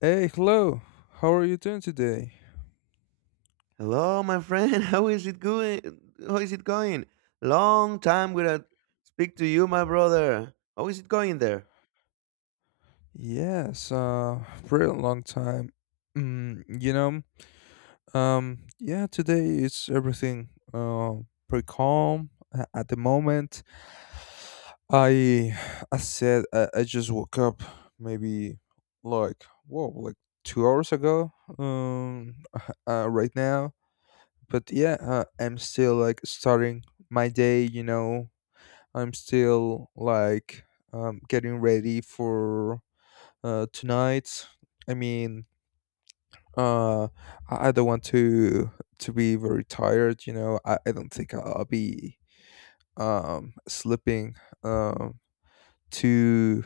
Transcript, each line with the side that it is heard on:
left: Hey, hello. How are you doing today?
right: Hello, my friend. How is it going? How is it going? Long time without speak to you, my brother. How is it going there?
left: Yes, pretty long time. Mm, you know, yeah, today it's everything pretty calm at the moment. I, I just woke up maybe like 2 hours ago. Um, right now, but yeah, I'm still like starting my day. You know, I'm still like getting ready for tonight. I mean, uh, I don't want to be very tired. You know, I don't think I'll be sleeping um, too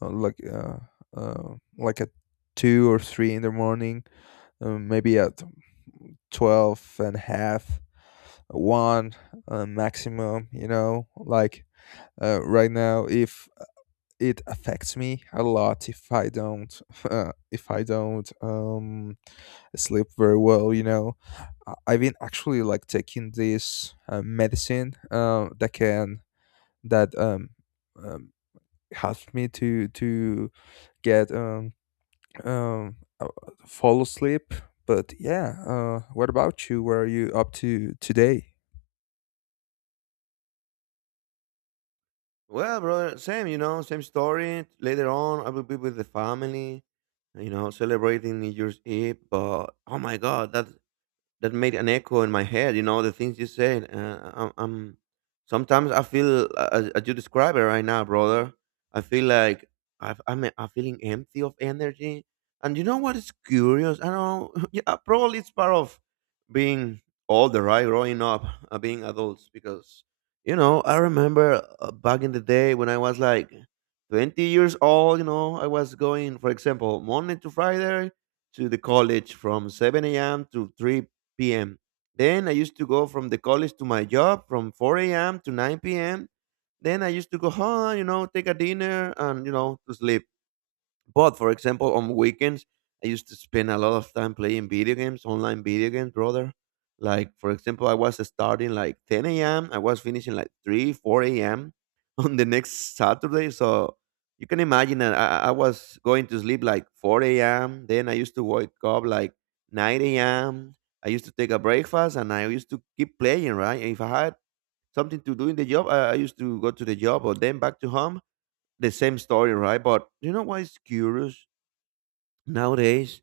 left: uh, like uh, like at two or three in the morning. Maybe at 12 and a half, one maximum. You know, like right now, if it affects me a lot if I don't if I don't sleep very well. You know, I've been actually like taking this medicine that can that um helps me to get um uh, fall asleep, but yeah, what about you, what are you up to today?
right: Well, brother, same, you know, same story. Later on, I will be with the family, you know, celebrating New Year's Eve. But oh my God, that made an echo in my head. You know the things you said. I'm sometimes I feel as you describe it right now, brother. I feel like I'm feeling empty of energy. And you know what is curious? I don't. Know, Yeah, probably it's part of being older, right? Growing up, being adults, because you know I remember back in the day when I was like 20 years old. You know, I was going, for example, Monday to Friday to the college from 7 a.m. to 3 p.m. Then I used to go from the college to my job from 4 a.m. to 9 p.m. Then I used to go home, you know, take a dinner and, you know, to sleep. But for example, on weekends, I used to spend a lot of time playing video games, online video games, brother. Like for example, I was starting like 10 a.m. I was finishing like 3, 4 a.m. on the next Saturday. So you can imagine that I was going to sleep like 4 a.m. Then I used to wake up like 9 a.m. I used to take a breakfast and I used to keep playing, right? If I had something to do in the job, I used to go to the job or then back to home the same story, right? But you know what is curious? Nowadays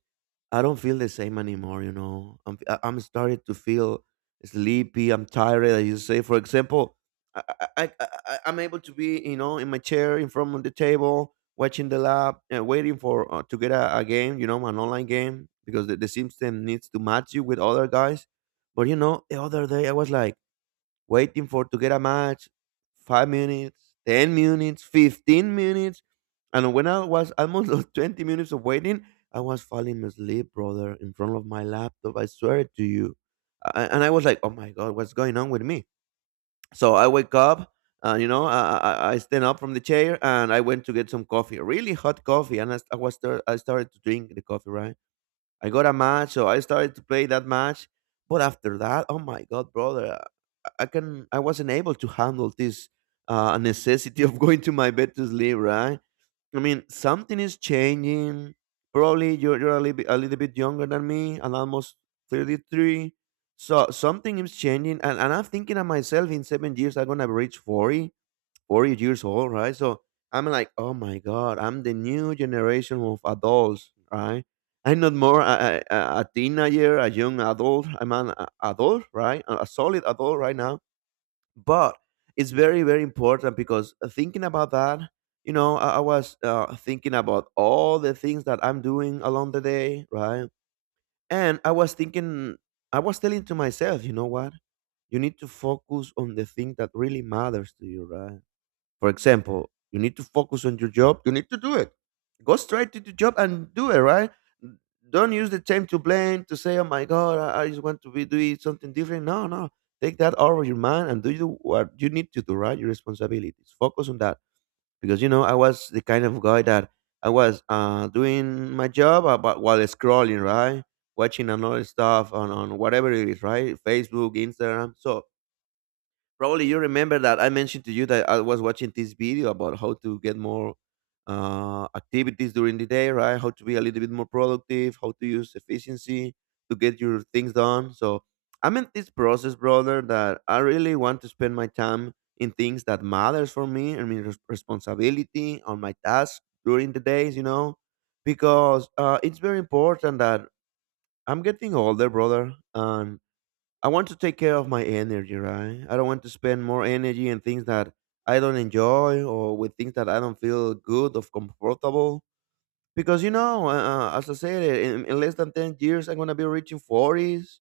right: I don't feel the same anymore. You know, I'm starting to feel sleepy. I'm tired, as you say. For example, I, I i I'm able to be, you know, in my chair in front of the table watching the lab and waiting for to get a game, you know, an online game, because the system needs to match you with other guys. But you know, the other day I was like waiting for to get a match, 5 minutes, 10 minutes, 15 minutes, and when I was almost those 20 minutes of waiting, I was falling asleep, brother, in front of my laptop. I swear it to you, and I was like, "Oh my God, what's going on with me?" So I wake up. You know, I stand up from the chair and I went to get some coffee, really hot coffee, and I, st- I was start, I started to drink the coffee. Right, I got a match, so I started to play that match. But after that, oh my God, brother! I wasn't able to handle this necessity of going to my bed to sleep, right? I mean, something is changing. Probably you're a little bit younger than me. I'm almost 33. So something is changing. And I'm thinking of myself in 7 years, I'm going to reach 40, 40 years old, right? So I'm like, oh my God, I'm the new generation of adults, right? I'm not more a teenager, a young adult. I'm an adult, right? A solid adult right now, but it's very very important. Because thinking about that, you know, I was thinking about all the things that I'm doing along the day, right? And I was thinking, I was telling to myself, you know what, you need to focus on the thing that really matters to you, right? For example, you need to focus on your job, you need to do it. Go straight to the job and do it, right? N- Don't use the time to blame, to say, oh my God, I just want to be doing something different. No, no. Take that out of your mind and do you what you need to do, right? Your responsibilities. Focus on that. Because, you know, I was the kind of guy that I was doing my job about, while scrolling, right? Watching another stuff on whatever it is, right? Facebook, Instagram. So probably you remember that I mentioned to you that I was watching this video about how to get more activities during the day, right? How to be a little bit more productive, how to use efficiency to get your things done. So I'm in this process, brother, that I really want to spend my time in things that matters for me. I mean, responsibility on my tasks during the days, you know, because it's very important that I'm getting older, brother, and I want to take care of my energy, right? I don't want to spend more energy in things that I don't enjoy or with things that I don't feel good or comfortable. Because, you know, as I said, in less than 10 years, I'm going to be reaching 40s.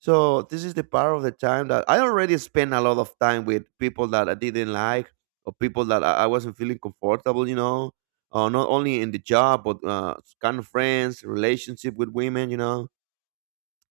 right: So this is the part of the time that I already spent a lot of time with people that I didn't like or people that I wasn't feeling comfortable, you know, not only in the job, but kind of friends, relationship with women, you know,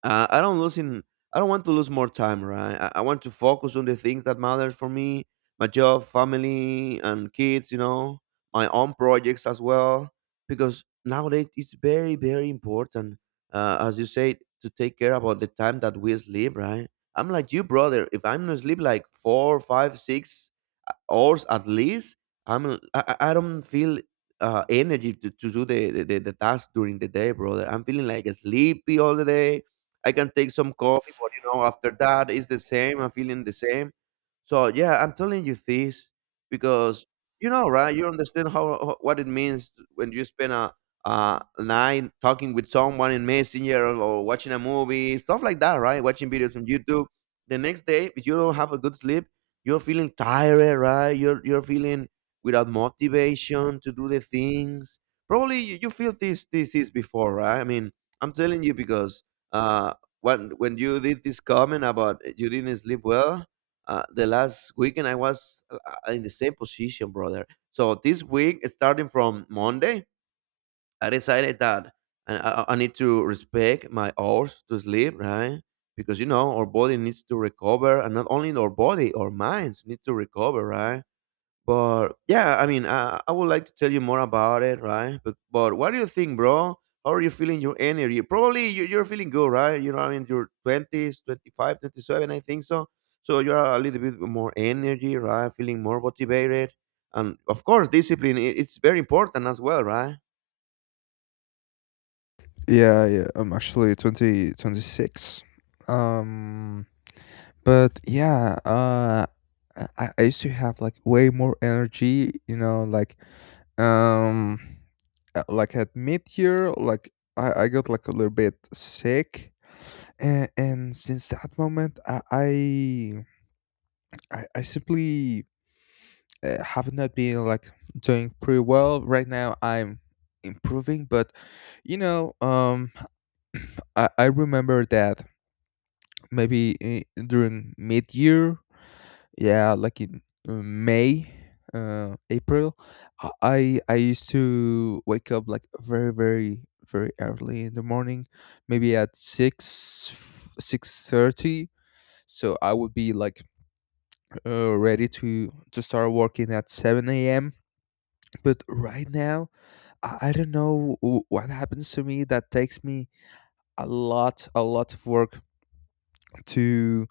right: I don't losing. I don't want to lose more time, right? I want to focus on the things that matters for me, my job, family, and kids. You know, my own projects as well, because nowadays it's very, very important, as you said, to take care about the time that we sleep, right? I'm like you, brother. If I'm gonna sleep like four, five, six hours at least, I'm I don't feel energy to do the task during the day, brother. I'm feeling like sleepy all the day. I can take some coffee, but you know, after that, it's the same. I'm feeling the same. So yeah, I'm telling you this because you know, right? You understand what it means when you spend a night talking with someone in Messenger or watching a movie, stuff like that, right? Watching videos from YouTube. The next day, if you don't have a good sleep, you're feeling tired, right? You're feeling without motivation to do the things. Probably you feel this is before, right? I mean, I'm telling you because uh, when you did this comment about you didn't sleep well the last weekend. I was in the same position, brother. So this week, starting from Monday, I decided that I need to respect my hours to sleep, right? Because you know, our body needs to recover, and not only our body, our minds need to recover, right? But yeah, I mean, I would like to tell you more about it, right? But what do you think, bro? How are you feeling your energy? Probably you're feeling good, right? You know, I mean, you're 20s, 27. I think so. So you're a little bit more energy, right? Feeling more motivated. And of course, discipline, it's very important as well, right?
left: Yeah, I'm actually 2026. Um but yeah I used to have like way more energy, you know, um like at mid-year, like I got like a little bit sick, and since that moment I simply have not been like doing pretty well. Right now I'm improving, but you know um I remember that maybe during mid-year, yeah, like in may April I used to wake up like very, very, very early in the morning, maybe at 6 6:30. So I would be like ready to start working at 7 a.m. But right now I don't know what happens to me that takes me a lot, a lot of work to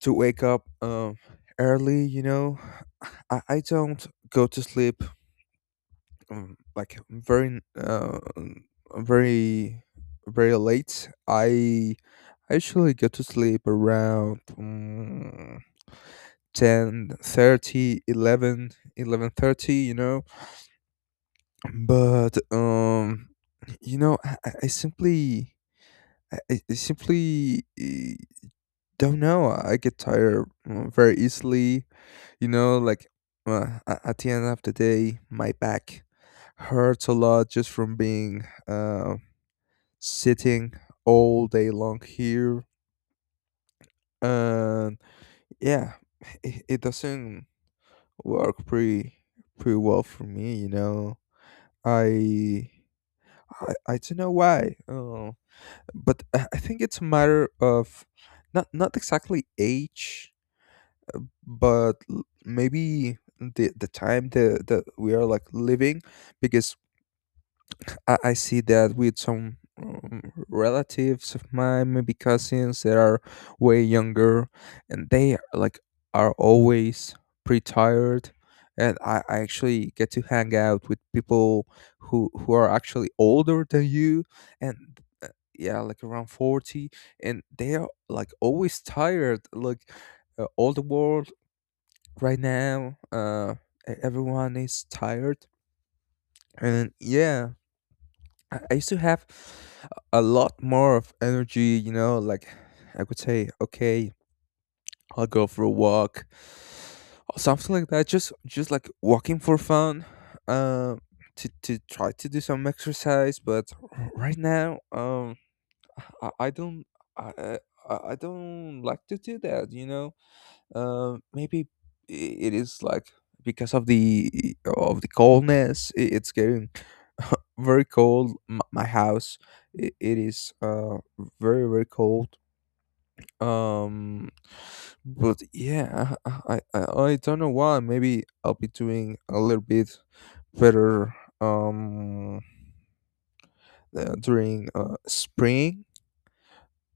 left: wake up early. You know, I don't go to sleep um, like very uh, um, very very late. I usually go to sleep around. 10 30, 11, 11:30. You know, but I simply I simply don't know, I get tired very easily. You know, like at the end of the day, my back hurts a lot just from being sitting all day long here. And yeah, it doesn't work pretty well for me. You know, I I don't know why. Oh, but I think it's a matter of not exactly age, but maybe the time that we are like living, because I see that with some relatives of mine, maybe cousins that are way younger, and they like are always pretty tired. And I actually get to hang out with people who are actually older than you, and uh, yeah, like around 40, and they are like always tired. Like all the world right now, everyone is tired, and yeah, I used to have a lot more of energy, you know, like I could say, okay, I'll go for a walk or something like that. Just like walking for fun, um, to try to do some exercise. But right now, I don't I I don't like to do that. You know, maybe it is like because of the coldness. It's getting very cold. M- my house, it is very, very cold. Um but yeah I don't know why. Maybe I'll be doing a little bit better um during spring.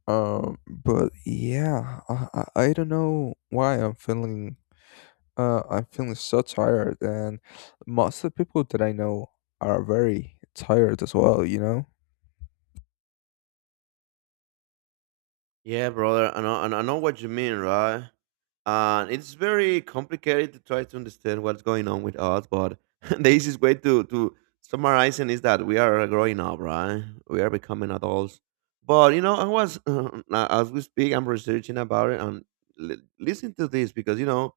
left: But yeah I don't know why I'm feeling I'm feeling so tired, and most of the people that I know are very tired as well, you know?
right: Yeah, brother, I know, I know what you mean, right? And it's very complicated to try to understand what's going on with us, but the easiest way to summarize it is that we are growing up, right? We are becoming adults. But you know, I was as we speak, I'm researching about it. And listen to this, because you know,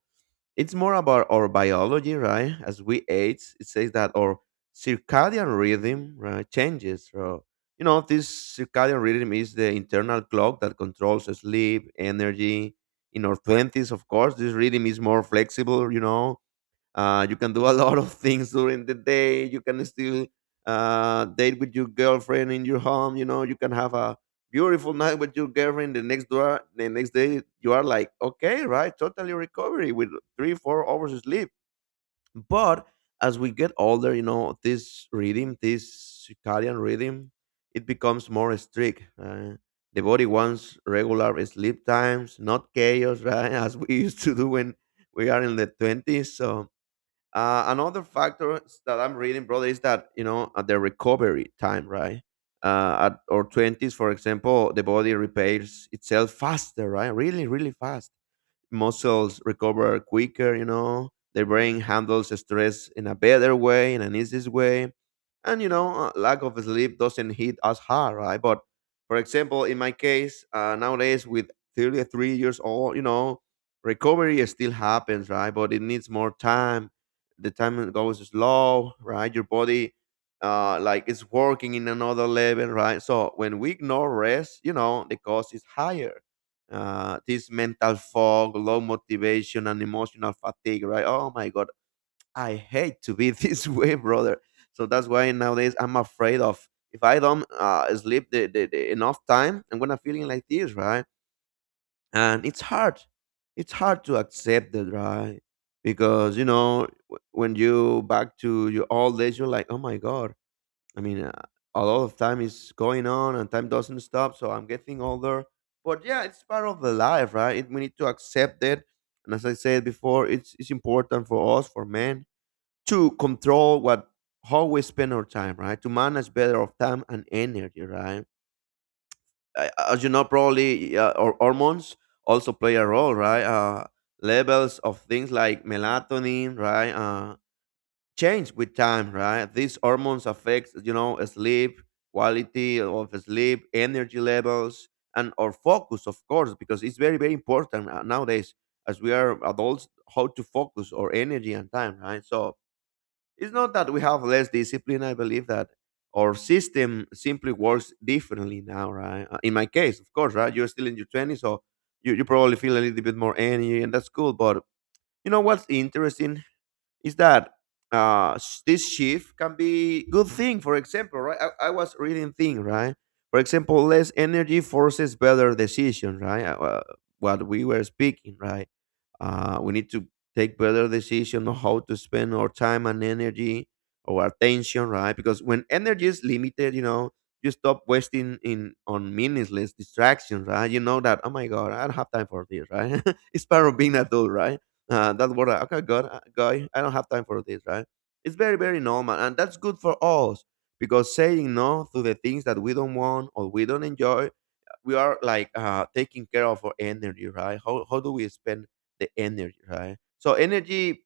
right: it's more about our biology, right? As we age, it says that our circadian rhythm, right, changes. So, you know, this circadian rhythm is the internal clock that controls sleep, energy. In our twenties, of course, this rhythm is more flexible. You know, you can do a lot of things during the day. You can still date with your girlfriend in your home. You know, you can have a beautiful night with your girlfriend. The next door, the next day, you are like, okay, right, totally recovery with three, 4 hours of sleep. But as we get older, you know, this rhythm, this circadian rhythm, it becomes more strict. The body wants regular sleep times, not chaos, right? As we used to do when we are in the 20s. So another factor that I'm reading, brother, is that, you know, at the recovery time, right? At our twenties, for example, the body repairs itself faster, right? Really, really fast, muscles recover quicker, you know, the brain handles stress in a better way, in an easiest way. And, you know, lack of sleep doesn't hit as hard, right? But for example, in my case, nowadays with 33 years old, you know, recovery still happens, right? But it needs more time. The time goes slow, right? Your body like it's working in another level, right? So when we ignore rest, you know, the cost is higher. This mental fog, low motivation, and emotional fatigue, right? Oh my God, I hate to be this way, brother. So that's why nowadays I'm afraid of if I don't sleep the enough time, I'm gonna feeling like this, right? And it's hard. It's hard to accept that, right? Because you know, when you back to your old age, you're like, oh my God, I mean, a lot of time is going on and time doesn't stop. So I'm getting older. But yeah, it's part of the life, right? We need to accept it. And as I said before, it's important for us, for men, to control what how we spend our time, right? To manage better of time and energy, right? As you know, probably our hormones also play a role, right? Levels of things like melatonin, right? Change with time, right? These hormones affect, you know, sleep, quality of sleep, energy levels, and our focus, of course, because it's very, very important nowadays as we are adults how to focus our energy and time, right? So it's not that we have less discipline. I believe that our system simply works differently now, right? In my case, of course, right? You're still in your 20s, so you probably feel a little bit more energy, and that's cool. But you know what's interesting is that this shift can be good thing. For example, right? I was reading thing, right? For example, less energy forces better decision, right? What we were speaking, right? We need to take better decision on how to spend our time and energy, our attention, right? Because when energy is limited, you know, you stop wasting in on meaningless distractions, right? You know that, oh my God, I don't have time for this, right? It's part of being adult, right? That's what, I, okay, God, guy, I don't have time for this, right? It's very, very normal. And that's good for us because saying no to the things that we don't want or we don't enjoy we are like taking care of our energy, right? How do we spend the energy, right? So energy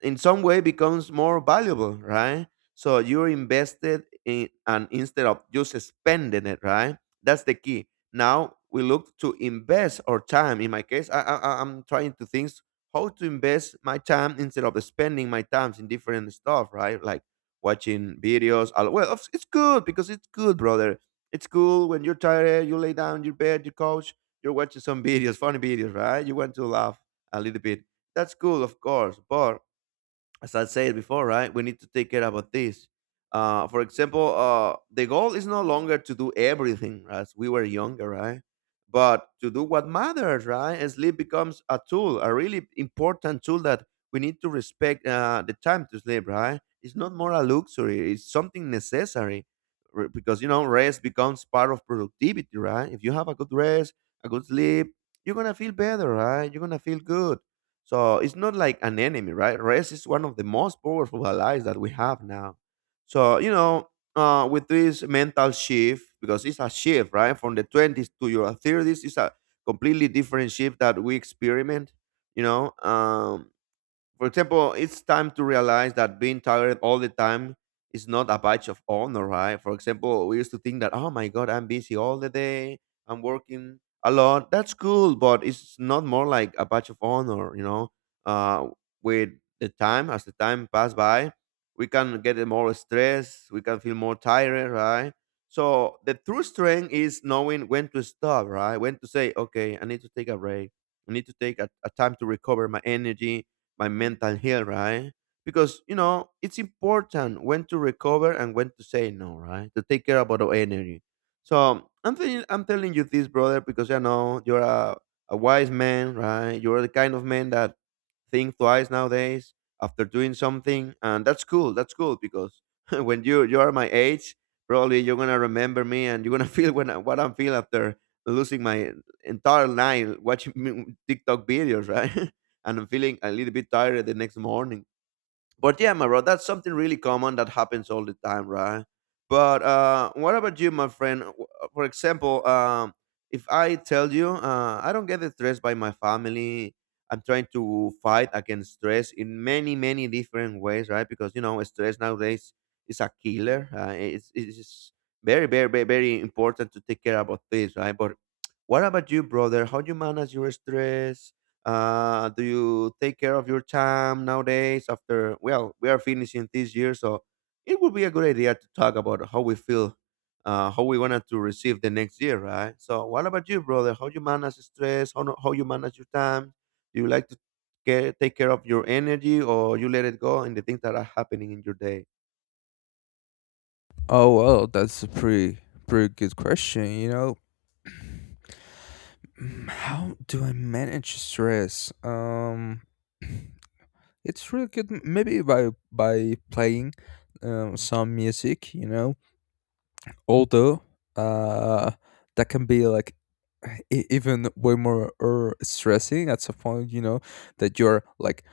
right: in some way becomes more valuable, right? So you're invested in and instead of just spending it, right? That's the key. Now we look to invest our time. In my case, I'm trying to think how to invest my time instead of spending my times in different stuff, right? Like watching videos. Well, it's good because it's good, brother. It's cool when you're tired, you lay down your bed, your couch, you're watching some videos, funny videos, right? You want to laugh a little bit. That's cool, of course, but as I said before, right, we need to take care about this. For example, the goal is no longer to do everything right, as we were younger, right? But to do what matters, right? And sleep becomes a tool, a really important tool that we need to respect the time to sleep, right? It's not more a luxury, it's something necessary. Because you know rest becomes part of productivity, right? If you have a good rest, a good sleep, you're gonna feel better, right? You're gonna feel good. So it's not like an enemy, right? Rest is one of the most powerful allies that we have now. So, you know, with this mental shift, because it's a shift, right? From the 20s to your 30s, it's a completely different shift that we experiment, you know. For example, it's time to realize that being tired all the time is not a badge of honor, right? For example, we used to think that, oh my God, I'm busy all the day, I'm working a lot. That's cool, but it's not more like a badge of honor, you know? Uh, with the time, as the time pass by, we can get more stress, we can feel more tired, right? So the true strength is knowing when to stop, right? When to say, okay, I need to take a break. I need to take a time to recover my energy, my mental health, right? Because you know it's important when to recover and when to say no, right? To take care about our energy. So I'm thinking, I'm telling you this, brother, because I know a wise man, right? You're the kind of man that think twice nowadays after doing something, and that's cool. That's cool because when you are my age, probably you're gonna remember me and you're gonna feel when what I feel after losing my entire night watching TikTok videos, right? And I'm feeling a little bit tired the next morning. But yeah, my bro, that's something really common that happens all the time, right? But what about you, my friend? For example, if I tell you I don't get stressed by my family, I'm trying to fight against stress in many, many different ways, right? Because you know, stress nowadays is a killer. It's very, very, very, very important to take care about this, right? But what about you, brother? How do you manage your stress? Do you take care of your time nowadays? After well, we are finishing this year, so it would be a good idea to talk about how we feel, how we wanted to receive the next year, right? So, what about you, brother? How you manage stress? How no- how you manage your time? Do you like to care, take care of your energy, or you let it go in the things that are happening in your day?
left: Oh, well, that's a pretty good question, you know? Mm, how do I manage stress? It's really good. M- Maybe by playing some music, you know. Although uh, that can be like even way more stressing at some point, you know, that you're like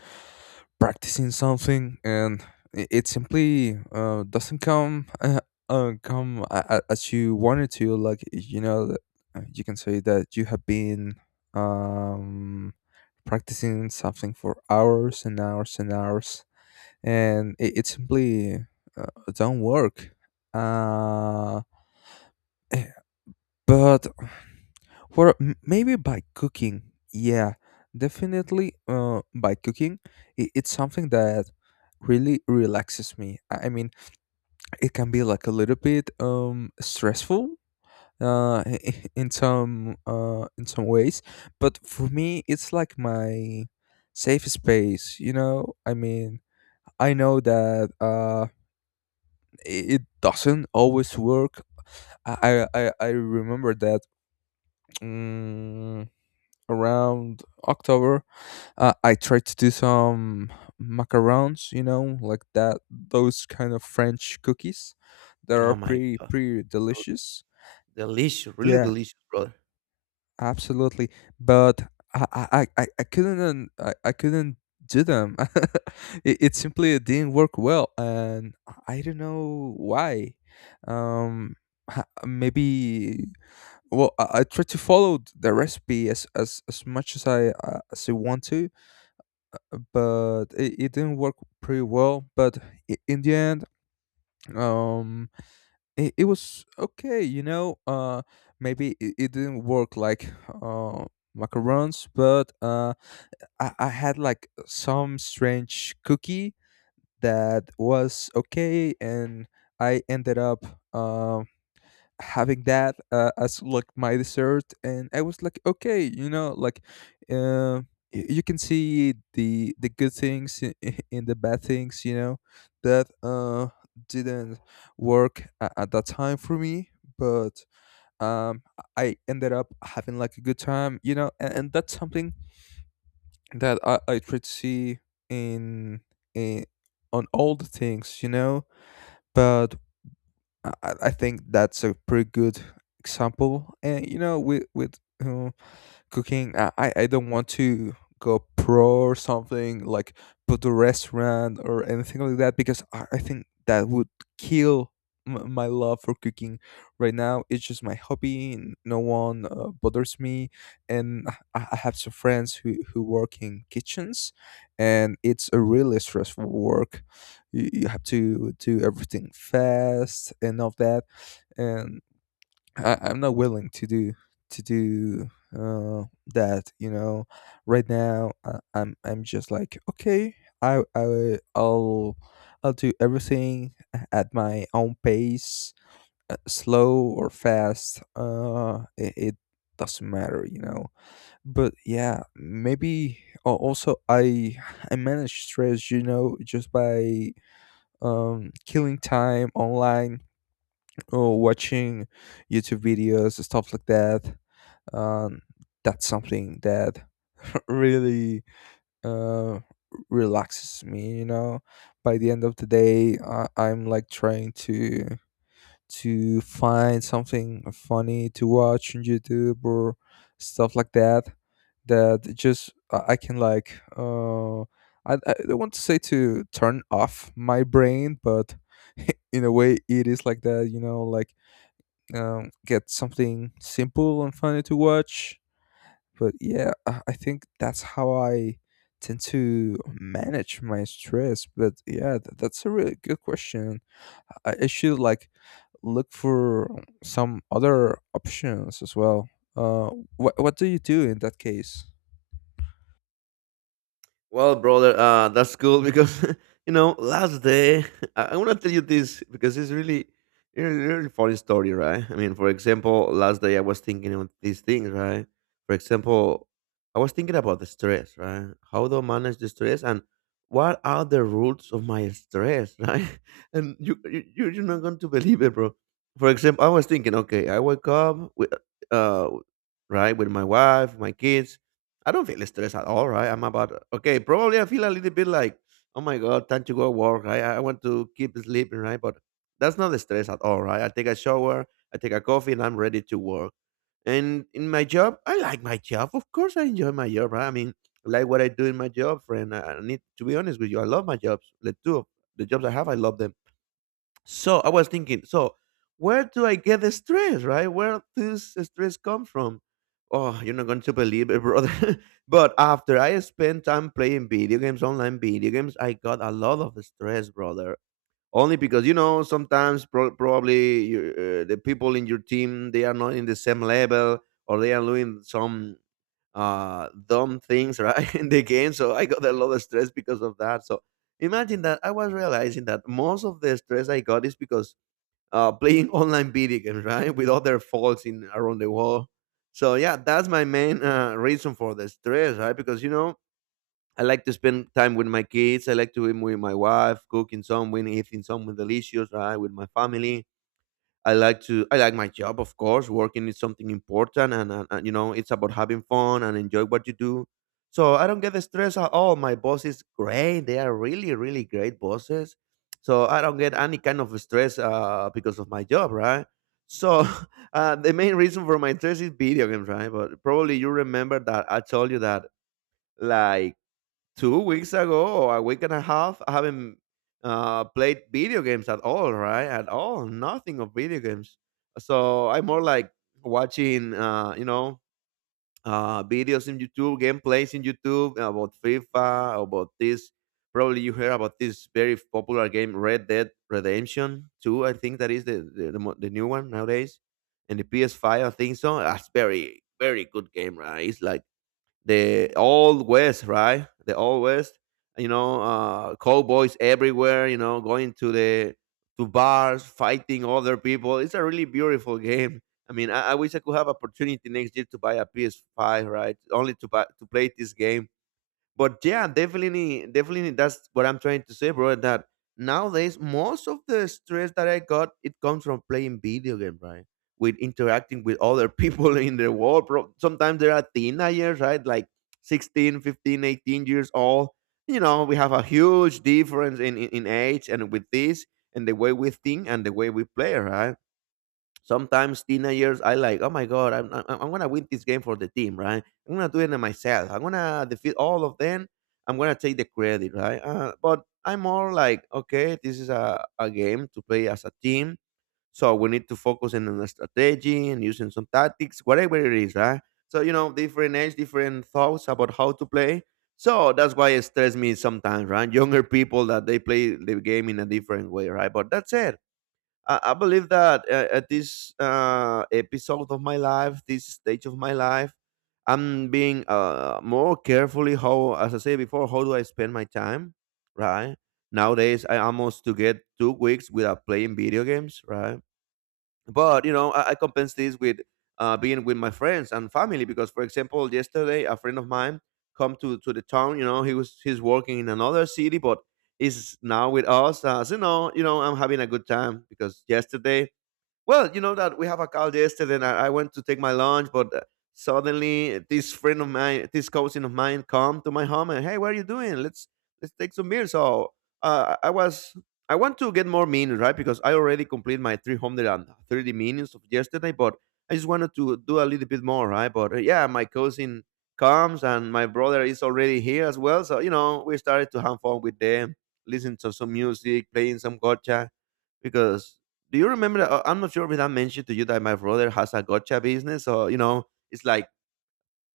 left: practicing something and it simply doesn't come come as you wanted to, like, you know that, you can say that you have been um, practicing something for hours and hours and hours, and it simply uh, don't work uh, but for, maybe by cooking. Yeah, definitely by cooking. I It's something that really relaxes me. I mean, it can be like a little bit stressful uh in some ways, but for me it's like my safe space, you know. I mean, I know that it doesn't always work. i i i I remember that mm, around October, I tried to do some macarons, you know, like that, those kind of French cookies that are
right: Oh my
left: pretty,
right: God,
left: pretty delicious.
right: delicious, really
left: Yeah,
right: delicious, brother.
left: absolutely. But I couldn't, I couldn't do them. It simply didn't work well, and I don't know why. Um, Maybe, I try to follow the recipe as as much as I want to, but it didn't work pretty well. But in the end, um it was okay, you know. uh, maybe it, it didn't work like uh macarons, but I had like some strange cookie that was okay, and I ended up um having that as like my dessert, and I was like, okay, you know, like uh, you can see the good things in, in the bad things, you know, that didn't work at that time for me. But um I ended up having like a good time, you know, and that's something that I try to see in, in on all the things, you know. But I think that's a pretty good example. And you know, with uh, cooking. I don't want to go pro or something like put a restaurant or anything like that, because I think that would kill my love for cooking. Right now it's just my hobby and no one bothers me, and I have some friends who work in kitchens, and it's a really stressful work. You have to do everything fast and all that, and I'm not willing to do to do uh, that. You know, right now I'm just like, okay, I will- I'll do everything at my own pace, slow or fast. It doesn't matter, you know. But yeah, maybe also I manage stress, you know, just by killing time online or watching YouTube videos, stuff like that. Um, that's something that really uh, relaxes me. You know, by the end of the day, I'm like trying to find something funny to watch on YouTube or stuff like that. That just I can, like, I don't want to say to turn off my brain, but in a way it is like that. You know, like get something simple and funny to watch. But yeah, I think that's how I tend to manage my stress. But yeah, that's a really good question. I should like look for some other options as well. Uh, what what do you do in that case?
right: Well, brother, that's cool because you know last day I want to tell you this because it's really, really, really funny story, right? I mean, for example, last day I was thinking on these things, right? For example, I was thinking about the stress, right? How do I manage the stress and what are the roots of my stress, right? And you're not going to believe it, bro. For example, I was thinking, okay, I wake up with, uh, right, with my wife, my kids. I don't feel stressed at all, right? I'm about okay. Probably I feel a little bit like, oh my God, time to go to work. Right? I want to keep sleeping, right? But that's not the stress at all, right? I take a shower, I take a coffee, and I'm ready to work. And in my job, I like my job. Of course, I enjoy my job, right? I mean, I like what I do in my job, friend. I need to be honest with you. I love my jobs. The two of the jobs I have, I love them. So I was thinking, so where do I get the stress, right? Where does the stress come from? Oh, you're not going to believe it, brother. But after I spent time playing video games, online video games, I got a lot of stress, brother. Only because you know sometimes probably you, the people in your team they are not in the same level or they are doing some dumb things, right? In the game. So I got a lot of stress because of that. So imagine that I was realizing that most of the stress I got is because playing online video games, right, with other folks in around the world. So yeah, that's my main reason for the stress, right? Because you know I like to spend time with my kids. I like to be with my wife, cooking something, eating something delicious, right, with my family. I like to I like my job, of course. Working is something important, and you know it's about having fun and enjoy what you do. So I don't get the stress at all. My boss is great; they are really, really great bosses. So I don't get any kind of stress because of my job, right? So the main reason for my stress is video games, right? But probably you remember that I told you that like 2 weeks ago or 1.5 weeks, I haven't played video games at all, right? At all, nothing of video games. So I'm more like watching, videos in YouTube, gameplays in YouTube about FIFA, about this. Probably you heard about this very popular game, Red Dead Redemption 2. I think that is the new one nowadays, and the PS5. I think so. That's very very good game, right? It's like the old west, right? The old west, cowboys everywhere, you know, going to bars, fighting other people. It's a really beautiful game. I mean, I wish I could have opportunity next year to buy a PS5, right? Only to buy, to play this game. But yeah, definitely that's what I'm trying to say, bro, that nowadays most of the stress that I got, it comes from playing video game, right? With interacting with other people in the world, bro. Sometimes there are teenagers, right? Like 16, 15, 18 years old. You know, we have a huge difference in age, and with this and the way we think and the way we play, right? Sometimes teenagers, years, I like, oh my god, I'm gonna win this game for the team, right? I'm gonna do it myself. I'm gonna defeat all of them. I'm gonna take the credit, right? But I'm more like, okay, this is a game to play as a team, so we need to focus in on the strategy and using some tactics, whatever it is, right? So you know, different age, different thoughts about how to play. So that's why it stresses me sometimes, right? Younger people that they play the game in a different way, right? But that's it, I believe that at this episode of my life, this stage of my life, I'm being more carefully how, as I said before, how do I spend my time, right? Nowadays, I almost to get 2 weeks without playing video games, right? But you know, I compense this with being with my friends and family, because for example yesterday a friend of mine come to the town. You know, he's working in another city, but is now with us. As you know, you know, I'm having a good time because yesterday, well, you know that we have a call yesterday, and I went to take my lunch, but suddenly this friend of mine, this cousin of mine, come to my home and hey, what are you doing? Let's take some beer. So I was, I want to get more minutes, right? Because I already completed my 330 minutes of yesterday, but I just wanted to do a little bit more, right? But yeah, my cousin comes and my brother is already here as well. So you know, we started to have fun with them, listen to some music, playing some gotcha. Because do you remember, I'm not sure if I mentioned to you that my brother has a gotcha business. So you know, it's like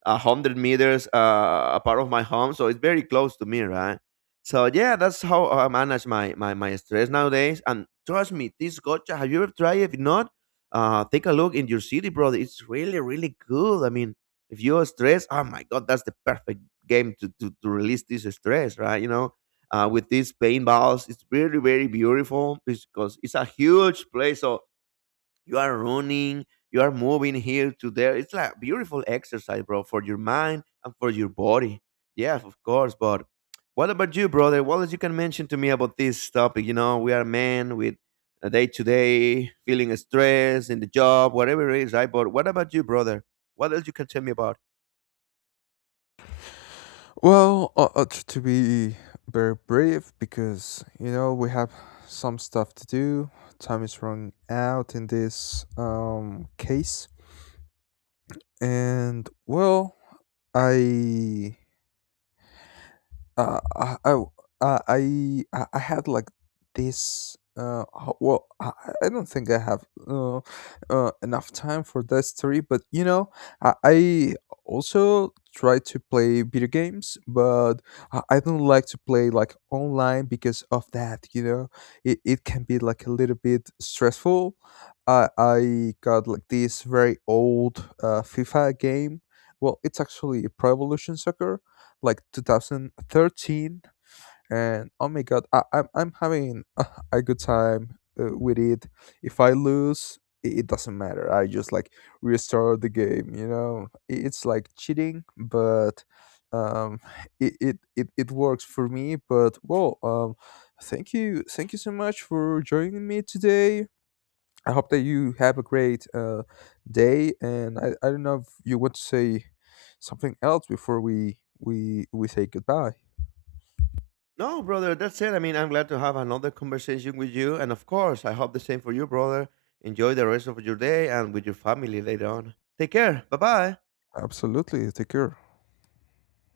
right: 100 meters apart of my home, so it's very close to me, right? So yeah, that's how I manage my stress nowadays. And trust me, this gotcha. Have you ever tried it? If not, take a look in your city, brother. It's really really good. I mean, if you are stressed, oh my god, that's the perfect game to release this stress, right? You know. With these paintballs, it's really very beautiful because it's a huge place. So you are running, you are moving here to there. It's like beautiful exercise, bro, for your mind and for your body. Yeah, of course. But what about you, brother? What else you can mention to me about this topic? You know, we are men with a day to day feeling stress in the job, whatever it is, right? But what about you, brother? What else you can tell me about?
left: Well, to be very brave, because you know we have some stuff to do. Time is running out in this case. And well, I I, oh, I had like this. I don't think I have enough time for that story, but you know, I also try to play video games, but I don't like to play like online because of that. You know, it can be like a little bit stressful. I got like this very old FIFA game. Well, it's actually Pro Evolution Soccer like 2013, and oh my god, I'm having a good time with it. If I lose, it doesn't matter, I just like restart the game, you know. It's like cheating, but um it it works for me. But well, thank you, so much for joining me today. I hope that you have a great day, and I don't know if you want to say something else before we say goodbye.
right: No, brother, that's it. I mean, I'm glad to have another conversation with you, and of course I hope the same for you, brother. Enjoy the rest of your day and with your family later on. Take care, bye bye.
left: Absolutely, take care.